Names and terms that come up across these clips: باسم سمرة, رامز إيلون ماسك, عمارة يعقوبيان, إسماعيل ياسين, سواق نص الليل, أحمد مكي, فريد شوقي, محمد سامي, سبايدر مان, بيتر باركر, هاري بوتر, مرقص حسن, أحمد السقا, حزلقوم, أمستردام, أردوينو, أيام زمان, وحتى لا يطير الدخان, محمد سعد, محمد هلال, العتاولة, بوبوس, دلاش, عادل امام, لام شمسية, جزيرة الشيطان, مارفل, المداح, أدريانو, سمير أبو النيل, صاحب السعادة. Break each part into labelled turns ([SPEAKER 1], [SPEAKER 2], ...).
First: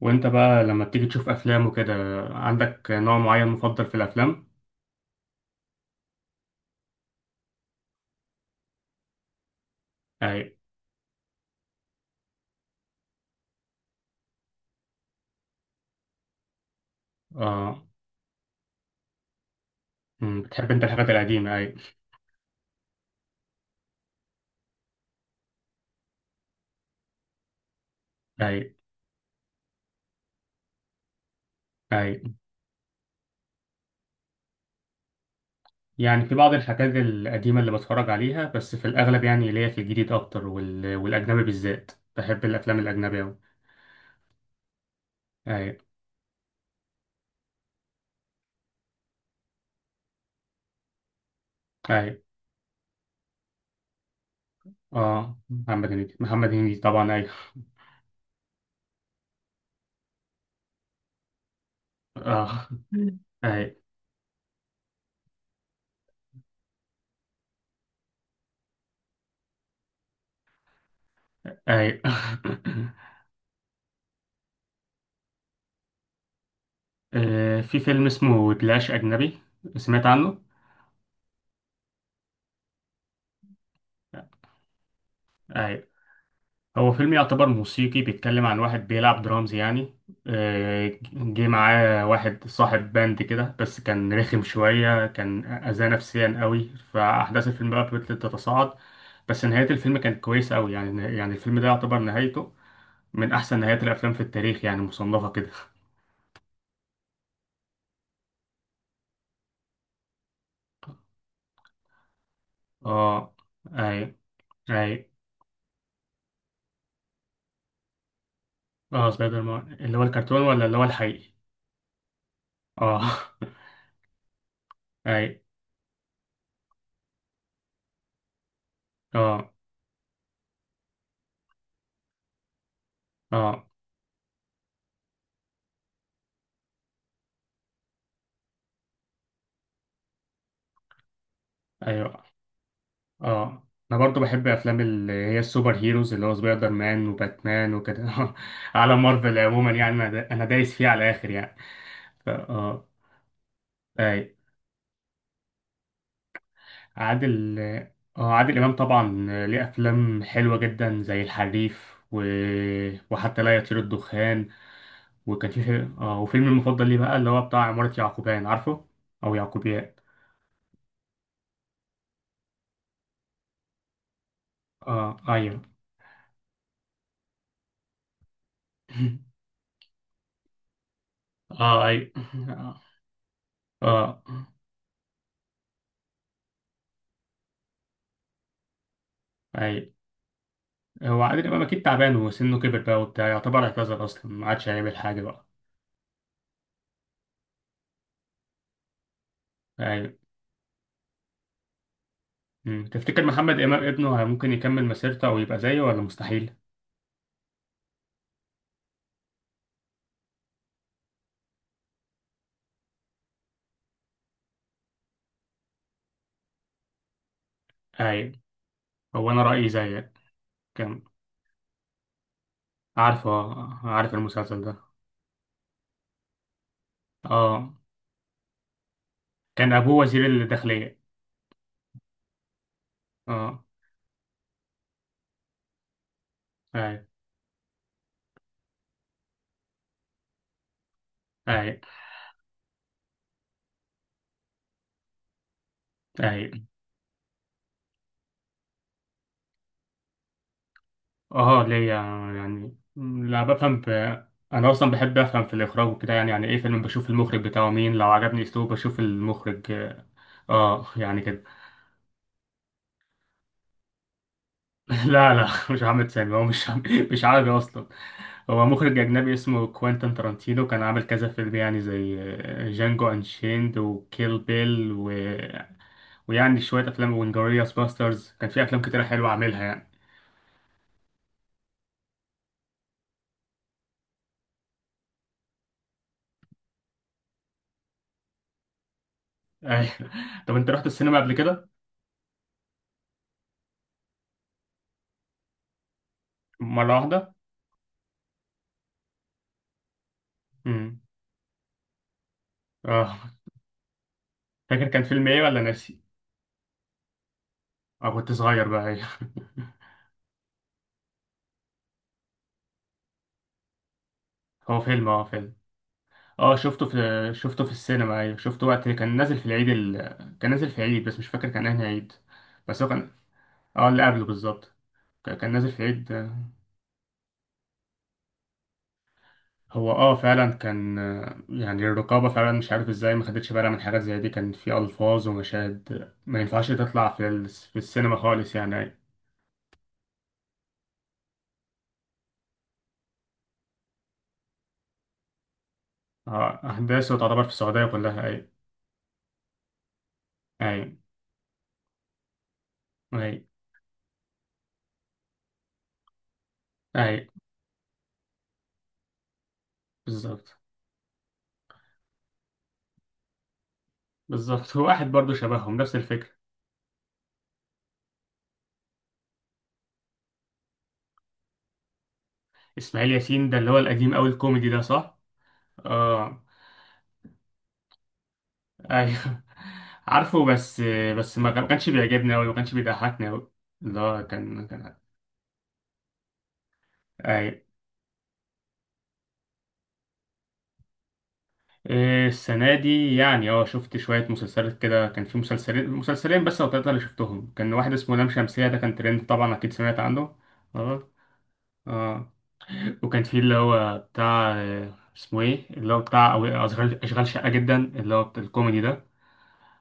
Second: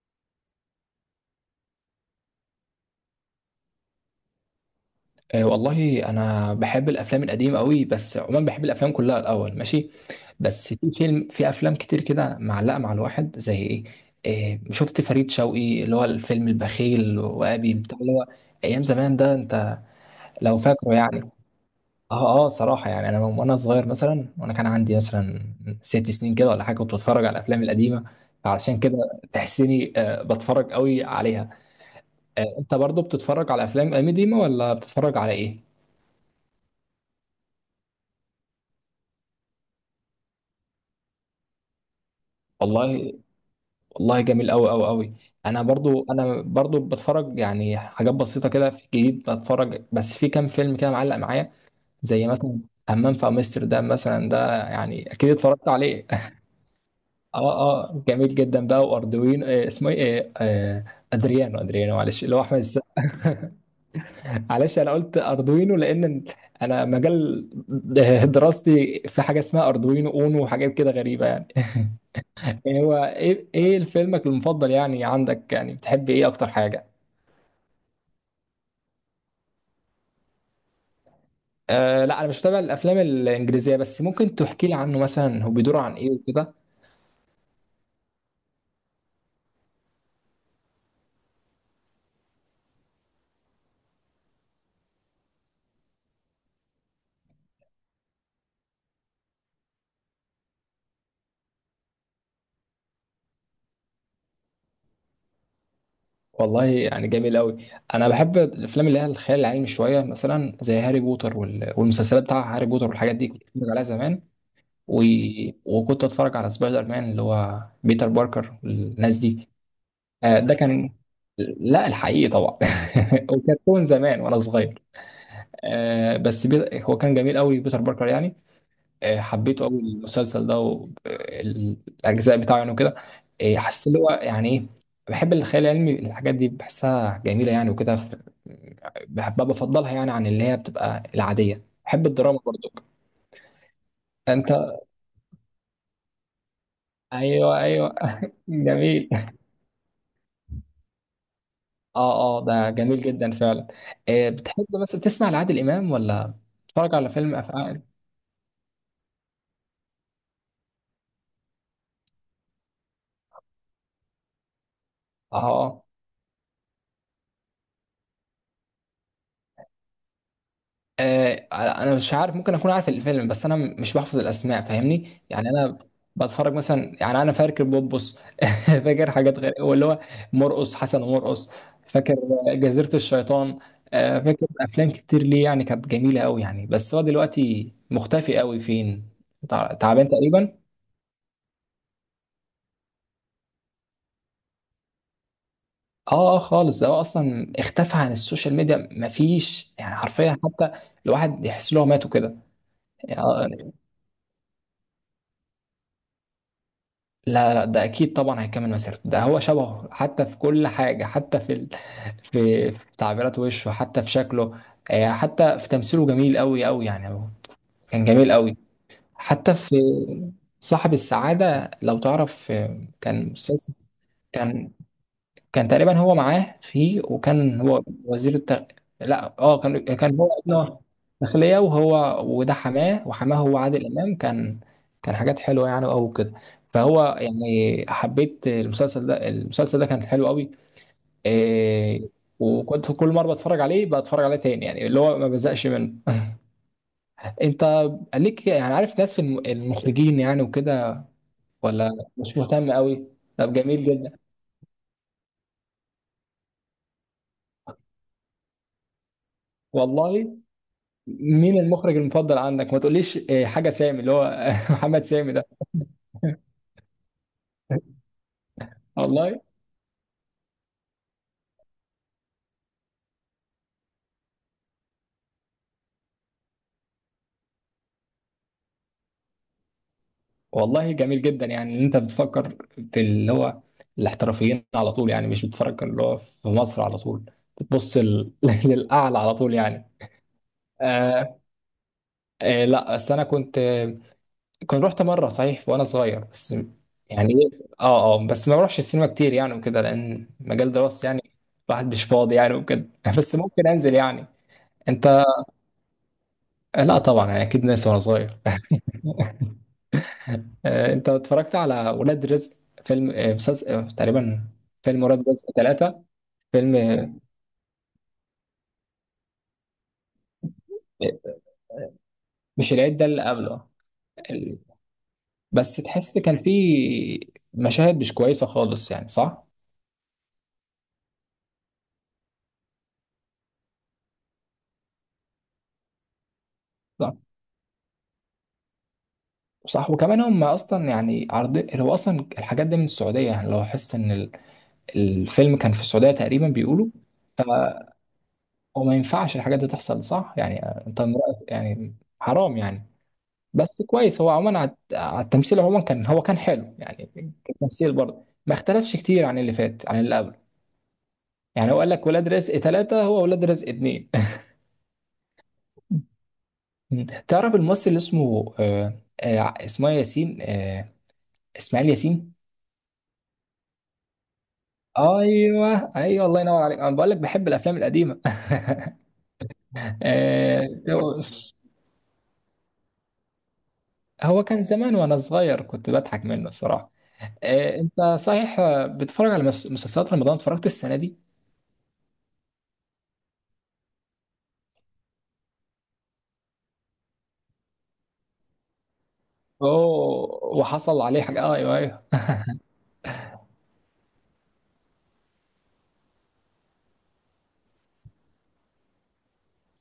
[SPEAKER 1] وانت بقى لما بتيجي تشوف افلام وكده، عندك نوع معين مفضل في الافلام؟
[SPEAKER 2] آه، والله انا بحب الافلام القديمه قوي، بس عموما بحب الافلام كلها الاول ماشي.
[SPEAKER 1] اي.
[SPEAKER 2] بس في افلام كتير كده معلقه مع الواحد، زي ايه؟ إيه، شفت فريد شوقي اللي هو الفيلم البخيل وابي
[SPEAKER 1] اه.
[SPEAKER 2] بتاع اللي هو ايام زمان ده انت، لو
[SPEAKER 1] بتحب انت
[SPEAKER 2] فاكره
[SPEAKER 1] الحاجات
[SPEAKER 2] يعني.
[SPEAKER 1] القديمه؟ اي،
[SPEAKER 2] اه اه، صراحه يعني انا وانا صغير مثلا، وانا كان عندي مثلا ست سنين كده ولا حاجه كنت بتفرج على الافلام القديمه،
[SPEAKER 1] اي،
[SPEAKER 2] علشان كده تحسيني بتفرج قوي عليها.
[SPEAKER 1] اي.
[SPEAKER 2] انت برضو بتتفرج على افلام قديمه ولا بتتفرج على ايه؟
[SPEAKER 1] يعني في بعض الحاجات القديمه اللي بتفرج عليها، بس في الاغلب يعني ليا في الجديد اكتر وال... والاجنبي بالذات. بحب الافلام
[SPEAKER 2] والله.
[SPEAKER 1] الاجنبيه أوي.
[SPEAKER 2] والله جميل قوي قوي قوي. انا
[SPEAKER 1] اي،
[SPEAKER 2] برضو انا برضو بتفرج يعني حاجات بسيطه كده في الجديد بتفرج، بس في كام فيلم كده معلق معايا،
[SPEAKER 1] اي.
[SPEAKER 2] زي مثلا همام في امستردام مثلا، ده يعني اكيد
[SPEAKER 1] اه،
[SPEAKER 2] اتفرجت
[SPEAKER 1] محمد
[SPEAKER 2] عليه.
[SPEAKER 1] هنيدي محمد هنيدي طبعا، اي.
[SPEAKER 2] اه اه، جميل جدا بقى. واردوينو، اسمه ايه؟ ادريانو، ادريانو معلش، اللي هو احمد
[SPEAKER 1] اه،
[SPEAKER 2] السقا.
[SPEAKER 1] اي،
[SPEAKER 2] معلش، انا قلت اردوينو لان انا مجال دراستي في حاجه اسمها اردوينو اونو، وحاجات كده غريبه يعني.
[SPEAKER 1] اي.
[SPEAKER 2] هو ايه فيلمك المفضل يعني؟ عندك يعني بتحب ايه اكتر حاجه؟
[SPEAKER 1] في فيلم اسمه دلاش اجنبي، سمعت عنه؟
[SPEAKER 2] آه لا، انا مش متابع الافلام الانجليزيه، بس ممكن تحكي لي عنه مثلا، هو
[SPEAKER 1] اي.
[SPEAKER 2] بيدور عن ايه وكده؟
[SPEAKER 1] هو فيلم يعتبر موسيقي، بيتكلم عن واحد بيلعب درامز يعني. جه معاه واحد صاحب باند كده، بس كان رخم شوية، كان أذاه نفسيا قوي، فأحداث الفيلم بقى فضلت تتصاعد. بس نهاية الفيلم كانت كويسة قوي، يعني الفيلم ده يعتبر نهايته من أحسن نهايات الأفلام في التاريخ يعني، مصنفة كده.
[SPEAKER 2] والله يعني جميل قوي. انا بحب الافلام اللي هي الخيال العلمي شويه، مثلا زي هاري بوتر والمسلسلات بتاع هاري بوتر والحاجات دي
[SPEAKER 1] اه،
[SPEAKER 2] كنت بتفرج عليها
[SPEAKER 1] أي،
[SPEAKER 2] زمان. و...
[SPEAKER 1] أي.
[SPEAKER 2] وكنت اتفرج على سبايدر مان اللي هو بيتر باركر
[SPEAKER 1] اه،
[SPEAKER 2] والناس
[SPEAKER 1] سبايدر
[SPEAKER 2] دي.
[SPEAKER 1] مان اللي هو
[SPEAKER 2] آه
[SPEAKER 1] الكرتون
[SPEAKER 2] ده
[SPEAKER 1] ولا اللي هو
[SPEAKER 2] كان،
[SPEAKER 1] الحقيقي؟
[SPEAKER 2] لا، الحقيقي طبعا.
[SPEAKER 1] اه.
[SPEAKER 2] وكرتون زمان وانا صغير.
[SPEAKER 1] أي،
[SPEAKER 2] آه بس هو كان جميل قوي بيتر باركر يعني.
[SPEAKER 1] اه،
[SPEAKER 2] حبيته قوي المسلسل ده والاجزاء بتاعه يعني وكده.
[SPEAKER 1] اه،
[SPEAKER 2] حسيت اللي هو يعني ايه. بحب الخيال العلمي، الحاجات دي بحسها جميله يعني وكده بحبها، بفضلها يعني عن اللي هي بتبقى العاديه. بحب
[SPEAKER 1] أيوه،
[SPEAKER 2] الدراما برضو.
[SPEAKER 1] اه. انا برضو بحب
[SPEAKER 2] انت
[SPEAKER 1] افلام اللي هي السوبر هيروز، اللي هو سبايدر مان
[SPEAKER 2] ايوه
[SPEAKER 1] وباتمان
[SPEAKER 2] ايوه،
[SPEAKER 1] وكده. على
[SPEAKER 2] جميل.
[SPEAKER 1] مارفل عموما، يعني انا دايس فيه على الاخر يعني.
[SPEAKER 2] اه
[SPEAKER 1] ف-
[SPEAKER 2] اه، ده
[SPEAKER 1] اه
[SPEAKER 2] جميل جدا فعلا.
[SPEAKER 1] اي.
[SPEAKER 2] بتحب مثلا تسمع لعادل امام ولا تتفرج على فيلم
[SPEAKER 1] عادل
[SPEAKER 2] افعال؟
[SPEAKER 1] اه عادل امام طبعا. ليه افلام حلوه جدا زي الحريف وحتى لا يطير الدخان.
[SPEAKER 2] اه.
[SPEAKER 1] وكان في
[SPEAKER 2] آه.
[SPEAKER 1] فيلم- اه وفيلم المفضل ليه بقى اللي هو بتاع عمارة يعقوبيان، عارفه؟ او يعقوبيان.
[SPEAKER 2] انا مش عارف، ممكن اكون عارف الفيلم، بس انا مش بحفظ الاسماء، فاهمني
[SPEAKER 1] اه،
[SPEAKER 2] يعني.
[SPEAKER 1] ايوه.
[SPEAKER 2] انا بتفرج مثلا، يعني انا فاكر بوبوس. فاكر حاجات غير واللي هو مرقص حسن ومرقص.
[SPEAKER 1] اه، ايوه.
[SPEAKER 2] فاكر جزيرة الشيطان.
[SPEAKER 1] اه،
[SPEAKER 2] فاكر افلام كتير ليه يعني كانت جميلة قوي يعني، بس هو دلوقتي مختفي قوي فين، تع-
[SPEAKER 1] ايوه.
[SPEAKER 2] تعبان تقريبا.
[SPEAKER 1] هو عادل امام اكيد تعبان وسنه كبر بقى وبتاع، يعتبر اعتذر اصلا ما عادش هيعمل حاجه بقى.
[SPEAKER 2] اه اه، خالص. ده هو اصلا اختفى عن السوشيال ميديا، مفيش يعني
[SPEAKER 1] ايوه.
[SPEAKER 2] حرفيا حتى الواحد يحس ان هو مات وكده. يعني
[SPEAKER 1] تفتكر محمد امام ابنه ممكن يكمل مسيرته او يبقى زيه ولا مستحيل؟
[SPEAKER 2] لا لا، ده اكيد طبعا هيكمل مسيرته، ده هو شبهه حتى في كل حاجه، حتى في في تعبيرات وشه، حتى في شكله. حتى في تمثيله جميل قوي قوي يعني. هو كان جميل
[SPEAKER 1] ايوه.
[SPEAKER 2] قوي.
[SPEAKER 1] هو انا
[SPEAKER 2] حتى
[SPEAKER 1] رايي
[SPEAKER 2] في
[SPEAKER 1] زيك.
[SPEAKER 2] صاحب
[SPEAKER 1] كان.
[SPEAKER 2] السعاده لو تعرف، كان مسلسل.
[SPEAKER 1] عارف المسلسل
[SPEAKER 2] كان
[SPEAKER 1] ده.
[SPEAKER 2] كان تقريبا هو معاه فيه، وكان
[SPEAKER 1] اه،
[SPEAKER 2] هو وزير التغ... لا،
[SPEAKER 1] كان
[SPEAKER 2] كان
[SPEAKER 1] ابوه
[SPEAKER 2] كان
[SPEAKER 1] وزير
[SPEAKER 2] هو ابنه.
[SPEAKER 1] الداخليه.
[SPEAKER 2] داخلية، وهو وده حماه، وحماه هو
[SPEAKER 1] اه،
[SPEAKER 2] عادل امام كان. كان حاجات حلوه يعني قوي وكده،
[SPEAKER 1] ايوه،
[SPEAKER 2] فهو يعني حبيت المسلسل ده، المسلسل ده كان حلو قوي.
[SPEAKER 1] ايوه،
[SPEAKER 2] إيه. وكنت كل مره بتفرج عليه بتفرج عليه تاني، يعني اللي هو ما بزقش منه.
[SPEAKER 1] ايوه.
[SPEAKER 2] انت ليك يعني عارف ناس في المخرجين يعني وكده
[SPEAKER 1] اه،
[SPEAKER 2] ولا
[SPEAKER 1] ليا.
[SPEAKER 2] مش مهتم
[SPEAKER 1] يعني
[SPEAKER 2] قوي؟
[SPEAKER 1] لا،
[SPEAKER 2] طب
[SPEAKER 1] بفهم
[SPEAKER 2] جميل جدا.
[SPEAKER 1] انا اصلا بحب افهم في الاخراج وكده، يعني يعني ايه فيلم، بشوف المخرج بتاعه مين، لو عجبني اسلوبه بشوف المخرج.
[SPEAKER 2] والله
[SPEAKER 1] اه، يعني كده.
[SPEAKER 2] مين المخرج المفضل عندك؟ ما تقوليش حاجه سامي اللي هو محمد سامي
[SPEAKER 1] لا، لا.
[SPEAKER 2] ده.
[SPEAKER 1] مش محمد سامي. هو مش عربي اصلا. هو مخرج اجنبي
[SPEAKER 2] والله.
[SPEAKER 1] اسمه كوينتن ترانتينو، كان عامل كذا فيلم يعني، زي جانجو انشيند وكيل بيل ويعني شويه افلام وانجرياس باسترز، كان في افلام كتيره حلوه عاملها يعني.
[SPEAKER 2] والله جميل جدا يعني ان انت بتفكر في اللي هو الاحترافيين على طول يعني، مش بتفكر اللي هو في مصر على طول، بتبص للاعلى على طول يعني.
[SPEAKER 1] أيوة. طب انت رحت السينما قبل
[SPEAKER 2] آه
[SPEAKER 1] كده؟
[SPEAKER 2] لا بس انا كنت، كنت رحت مره صحيح وانا صغير بس.
[SPEAKER 1] مره واحده.
[SPEAKER 2] يعني اه اه، بس ما بروحش السينما كتير يعني وكده، لان مجال
[SPEAKER 1] امم
[SPEAKER 2] دراستي يعني الواحد مش فاضي يعني وكده،
[SPEAKER 1] اه
[SPEAKER 2] بس ممكن انزل يعني.
[SPEAKER 1] فاكر كان
[SPEAKER 2] انت
[SPEAKER 1] فيلم ايه ولا ناسي؟
[SPEAKER 2] آه، لا طبعا يعني اكيد ناسي وانا
[SPEAKER 1] اه، كنت
[SPEAKER 2] صغير.
[SPEAKER 1] صغير بقى، أيوة.
[SPEAKER 2] انت اتفرجت على ولاد رزق، فيلم، مسلسل، تقريبا؟
[SPEAKER 1] هو
[SPEAKER 2] فيلم ولاد رزق
[SPEAKER 1] فيلم.
[SPEAKER 2] ثلاثة،
[SPEAKER 1] اه،
[SPEAKER 2] فيلم
[SPEAKER 1] شفته في السينما، ايوه، شفته وقت كان نازل في العيد كان نازل في العيد، بس مش فاكر كان انهي عيد.
[SPEAKER 2] مش
[SPEAKER 1] بس هو
[SPEAKER 2] العيد ده
[SPEAKER 1] كان
[SPEAKER 2] اللي قبله؟
[SPEAKER 1] اه اللي قبله
[SPEAKER 2] ال-
[SPEAKER 1] بالظبط. كان نازل
[SPEAKER 2] بس
[SPEAKER 1] في العيد.
[SPEAKER 2] تحس كان فيه مشاهد مش كويسة خالص يعني، صح؟
[SPEAKER 1] هو فعلا كان، يعني الرقابة فعلا مش عارف ازاي ما خدتش بالها من حاجات زي دي، كان في ألفاظ ومشاهد ما ينفعش تطلع
[SPEAKER 2] صح.
[SPEAKER 1] في السينما خالص يعني، ايوه.
[SPEAKER 2] صح وكمان هم اصلا يعني عرض، هو اصلا الحاجات دي من السعودية يعني، لو حس ان الفيلم كان في السعودية تقريبا
[SPEAKER 1] اه،
[SPEAKER 2] بيقولوا،
[SPEAKER 1] أحداثه تعتبر في السعودية
[SPEAKER 2] فهو
[SPEAKER 1] كلها، ايوه.
[SPEAKER 2] ما ينفعش الحاجات دي تحصل، صح؟ يعني
[SPEAKER 1] ايوه،
[SPEAKER 2] انت من رأيك يعني حرام يعني.
[SPEAKER 1] ايوه،
[SPEAKER 2] بس كويس هو عموما، على التمثيل عموما كان، هو كان حلو يعني.
[SPEAKER 1] ايوه.
[SPEAKER 2] التمثيل برضه ما اختلفش كتير عن اللي فات، عن اللي قبله
[SPEAKER 1] بالظبط.
[SPEAKER 2] يعني. هو قال لك ولاد رزق ثلاثة، هو ولاد رزق اتنين.
[SPEAKER 1] بالظبط. هو واحد برضه شبههم، نفس الفكرة.
[SPEAKER 2] تعرف الممثل اللي اسمه اسمه إيه؟ ياسين، اسماعيل ياسين.
[SPEAKER 1] إسماعيل ياسين ده اللي هو القديم أوي الكوميدي ده، صح؟
[SPEAKER 2] ايوه ايوه، الله
[SPEAKER 1] اه،
[SPEAKER 2] ينور عليك. انا بقول لك بحب الافلام القديمه.
[SPEAKER 1] ايوه. عارفه
[SPEAKER 2] آه
[SPEAKER 1] بس،
[SPEAKER 2] هو
[SPEAKER 1] ما كانش بيعجبني أوي، ما كانش بيضحكني أوي. اللي هو
[SPEAKER 2] هو كان
[SPEAKER 1] كان
[SPEAKER 2] زمان
[SPEAKER 1] كان
[SPEAKER 2] وانا صغير كنت بضحك منه الصراحه.
[SPEAKER 1] أي.
[SPEAKER 2] انت صحيح، بتتفرج على مسلسلات رمضان؟ اتفرجت السنه دي؟
[SPEAKER 1] إيه، السنة دي يعني شفت شوية مسلسلات كده، كان في مسلسلين مسلسلين بس أو تلاتة اللي شفتهم، كان واحد اسمه لام شمسية ده كان ترند، طبعا أكيد سمعت عنه.
[SPEAKER 2] اوه، وحصل
[SPEAKER 1] اه،
[SPEAKER 2] عليه حاجة. ايوه ايوه
[SPEAKER 1] اه. وكان في اللي هو بتاع، اسمه ايه، اللي هو بتاع أشغال شقة جدا، اللي هو بتاع الكوميدي ده.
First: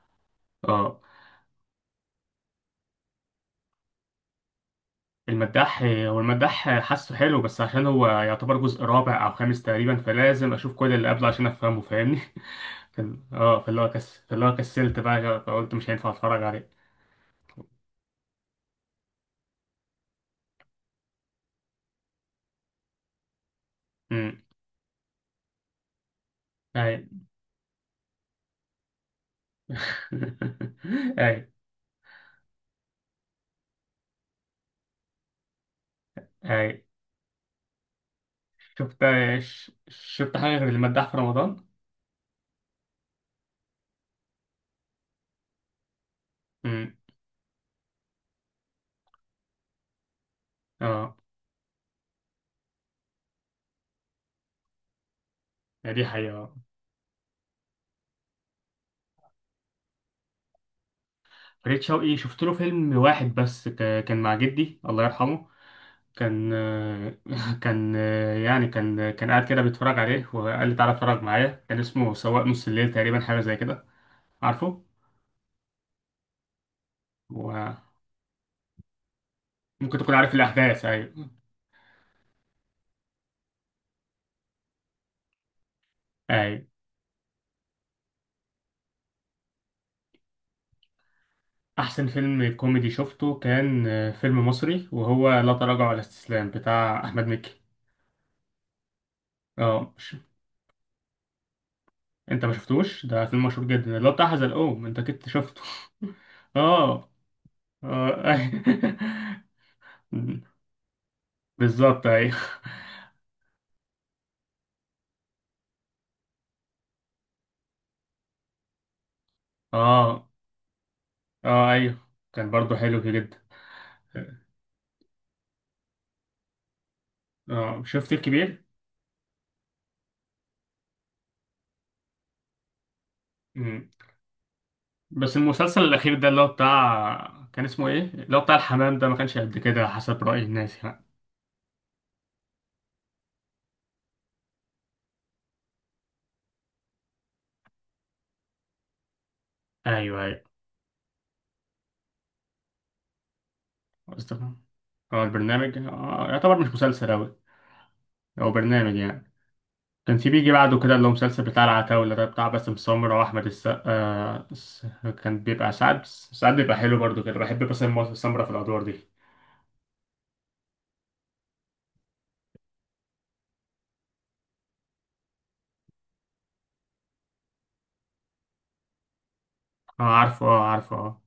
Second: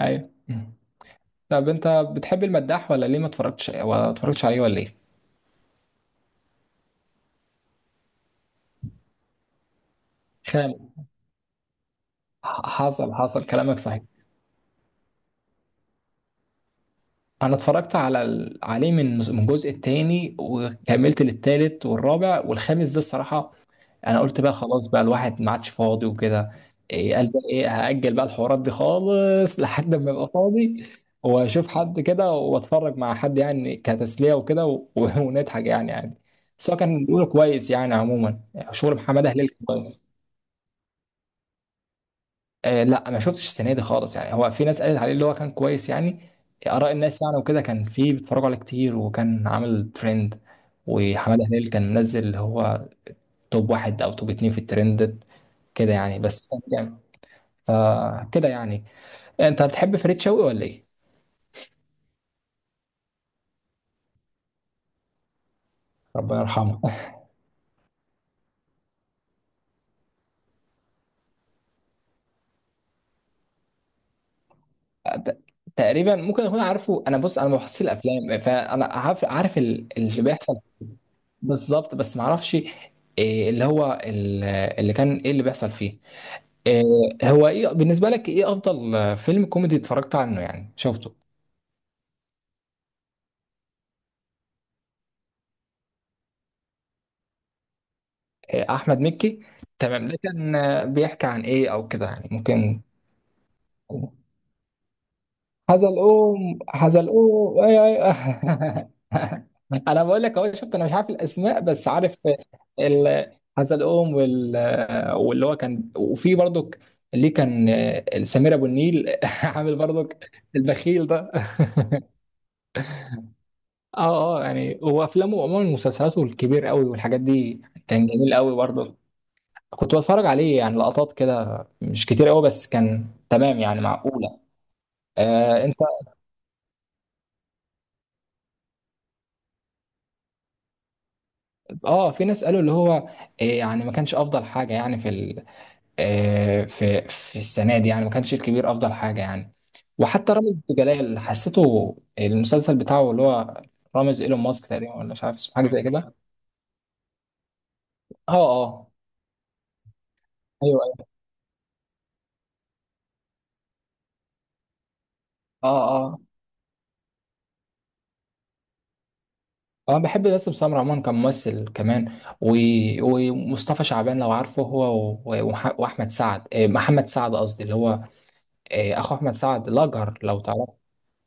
[SPEAKER 2] ايوه. مم.
[SPEAKER 1] اه.
[SPEAKER 2] طب انت بتحب المداح ولا ليه ما اتفرجتش، ولا اتفرجتش عليه ولا ايه؟
[SPEAKER 1] المداح حاسه حلو، بس عشان هو يعتبر جزء رابع او خامس تقريبا، فلازم اشوف كل
[SPEAKER 2] خامس،
[SPEAKER 1] اللي قبله عشان افهمه، فاهمني؟
[SPEAKER 2] حصل حصل كلامك صحيح.
[SPEAKER 1] فاللي هو كسلت بقى، فقلت مش هينفع اتفرج عليه.
[SPEAKER 2] انا اتفرجت على عليه من الجزء الثاني، وكملت للثالث والرابع والخامس ده الصراحة. انا قلت
[SPEAKER 1] امم.
[SPEAKER 2] بقى خلاص بقى الواحد ما عادش فاضي وكده.
[SPEAKER 1] اي.
[SPEAKER 2] إيه قال بقى ايه، هأجل بقى الحوارات دي خالص لحد ما ابقى فاضي
[SPEAKER 1] اي،
[SPEAKER 2] واشوف حد كده واتفرج مع حد يعني كتسلية وكده ونضحك يعني عادي. بس هو
[SPEAKER 1] اي.
[SPEAKER 2] كان بيقول كويس يعني عموما. شغل
[SPEAKER 1] شفت
[SPEAKER 2] محمد هلال كان كويس.
[SPEAKER 1] شفت حاجه غير المداح في رمضان؟
[SPEAKER 2] لا ما شفتش السنة دي خالص يعني، هو في ناس قالت عليه اللي هو كان كويس يعني، آراء
[SPEAKER 1] امم.
[SPEAKER 2] الناس يعني وكده، كان في بيتفرجوا عليه كتير وكان عامل ترند.
[SPEAKER 1] اه،
[SPEAKER 2] وحماده هلال كان منزل اللي هو توب واحد او توب اتنين في الترندد كده
[SPEAKER 1] دي
[SPEAKER 2] يعني، بس
[SPEAKER 1] حقيقه.
[SPEAKER 2] يعني فكده يعني. انت بتحب فريد شوقي ولا ايه؟
[SPEAKER 1] فريد شوقي شفت له فيلم واحد بس، كان مع جدي الله يرحمه.
[SPEAKER 2] ربنا
[SPEAKER 1] كان.
[SPEAKER 2] يرحمه.
[SPEAKER 1] كان يعني، كان قاعد كده بيتفرج عليه، وقال لي تعالى اتفرج معايا، كان اسمه سواق نص الليل تقريبا، حاجة زي كده، عارفه؟
[SPEAKER 2] ت- تقريبا ممكن اكون عارفه. انا بص، انا ما
[SPEAKER 1] وممكن
[SPEAKER 2] بحصل الافلام، فانا عارف،
[SPEAKER 1] تكون
[SPEAKER 2] اللي
[SPEAKER 1] عارف
[SPEAKER 2] بيحصل.
[SPEAKER 1] الأحداث، أيوة.
[SPEAKER 2] بالظبط، بس ما اعرفش إيه اللي هو اللي كان ايه اللي بيحصل فيه.
[SPEAKER 1] أيوة.
[SPEAKER 2] إيه، هو ايه بالنسبه لك، ايه افضل فيلم كوميدي اتفرجت عنه يعني شفته؟
[SPEAKER 1] أحسن فيلم كوميدي شفته كان فيلم مصري، وهو لا تراجع ولا استسلام بتاع أحمد مكي.
[SPEAKER 2] إيه، احمد مكي
[SPEAKER 1] اه،
[SPEAKER 2] تمام.
[SPEAKER 1] مش...
[SPEAKER 2] ده كان بيحكي عن ايه او كده يعني،
[SPEAKER 1] أنت ما
[SPEAKER 2] ممكن؟
[SPEAKER 1] شفتوش ده؟ فيلم مشهور جدا اللي هو بتاع حزلقوم، أنت كنت شفته؟
[SPEAKER 2] حزلقوم،
[SPEAKER 1] اه،
[SPEAKER 2] حزلقوم، ايوه
[SPEAKER 1] اه.
[SPEAKER 2] ايوه. انا بقول لك اهو، شفت انا مش عارف الاسماء بس
[SPEAKER 1] بالظبط،
[SPEAKER 2] عارف
[SPEAKER 1] أيوة.
[SPEAKER 2] ال- حزلقوم وال. واللي هو كان وفي برضك، اللي كان سمير ابو النيل عامل
[SPEAKER 1] اه،
[SPEAKER 2] برضك البخيل ده.
[SPEAKER 1] اه، ايوه، كان برضو حلو كده جدا.
[SPEAKER 2] اه اه، يعني هو افلامه عموما مسلسلاته الكبير قوي والحاجات دي
[SPEAKER 1] اه،
[SPEAKER 2] كان
[SPEAKER 1] شفت
[SPEAKER 2] جميل قوي
[SPEAKER 1] الكبير.
[SPEAKER 2] برضه، كنت بتفرج عليه يعني لقطات كده مش كتير قوي، بس كان تمام يعني،
[SPEAKER 1] مم.
[SPEAKER 2] معقولة.
[SPEAKER 1] بس
[SPEAKER 2] آه.
[SPEAKER 1] المسلسل الاخير ده اللي هو بتاع، كان اسمه ايه، اللي هو بتاع الحمام ده، ما كانش قد كده حسب رأي الناس يعني.
[SPEAKER 2] اه، في ناس قالوا اللي هو يعني ما كانش افضل حاجه يعني في ال... آه، في السنه دي يعني، ما كانش الكبير افضل حاجه يعني.
[SPEAKER 1] ايوه،
[SPEAKER 2] وحتى
[SPEAKER 1] ايوه.
[SPEAKER 2] رامز جلال حسيته المسلسل بتاعه اللي هو رامز ايلون
[SPEAKER 1] قصدك،
[SPEAKER 2] ماسك تقريبا، ولا
[SPEAKER 1] اه،
[SPEAKER 2] مش عارف اسمه، حاجه
[SPEAKER 1] البرنامج
[SPEAKER 2] زي كده.
[SPEAKER 1] يعتبر مش مسلسل اوي،
[SPEAKER 2] اه
[SPEAKER 1] هو
[SPEAKER 2] اه
[SPEAKER 1] برنامج يعني. كان في بيجي بعده
[SPEAKER 2] ايوه
[SPEAKER 1] كده اللي
[SPEAKER 2] ايوه.
[SPEAKER 1] هو مسلسل بتاع العتاولة ده، بتاع باسم سمرة واحمد السقا، كان
[SPEAKER 2] اه
[SPEAKER 1] بيبقى ساعات
[SPEAKER 2] اه
[SPEAKER 1] ساعات بيبقى حلو برضو كده، بحب باسم سمرة في الادوار دي.
[SPEAKER 2] اه بحب باسم سمرة عموما كممثل كمان، و... ومصطفى شعبان لو عارفه هو، واحمد سعد، محمد سعد قصدي اللي هو اخو احمد سعد
[SPEAKER 1] اه،
[SPEAKER 2] الاجهر لو
[SPEAKER 1] عارفه، اه،
[SPEAKER 2] تعرفه.
[SPEAKER 1] عارفه، اه.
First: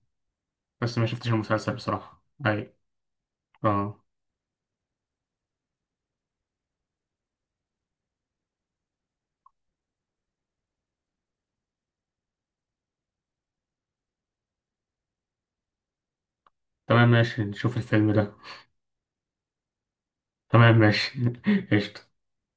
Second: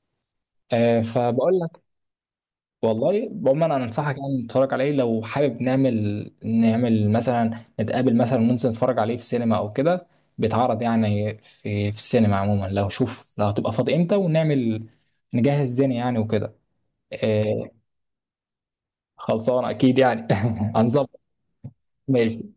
[SPEAKER 1] بس ما شفتش
[SPEAKER 2] فبقول
[SPEAKER 1] المسلسل
[SPEAKER 2] لك.
[SPEAKER 1] بصراحة، ايوه.
[SPEAKER 2] والله عموما انا
[SPEAKER 1] اه،
[SPEAKER 2] انصحك يعني تتفرج عليه، لو حابب نعمل، نعمل مثلا نتقابل مثلا وننزل نتفرج عليه في سينما او كده، بيتعرض يعني في السينما عموما، لو شوف لو هتبقى فاضي امتى ونعمل نجهز الدنيا يعني وكده.
[SPEAKER 1] تمام، ماشي
[SPEAKER 2] آه
[SPEAKER 1] نشوف الفيلم ده.
[SPEAKER 2] خلصان اكيد يعني.
[SPEAKER 1] تمام
[SPEAKER 2] هنظبط.
[SPEAKER 1] ماشي. قشطة.
[SPEAKER 2] ماشي.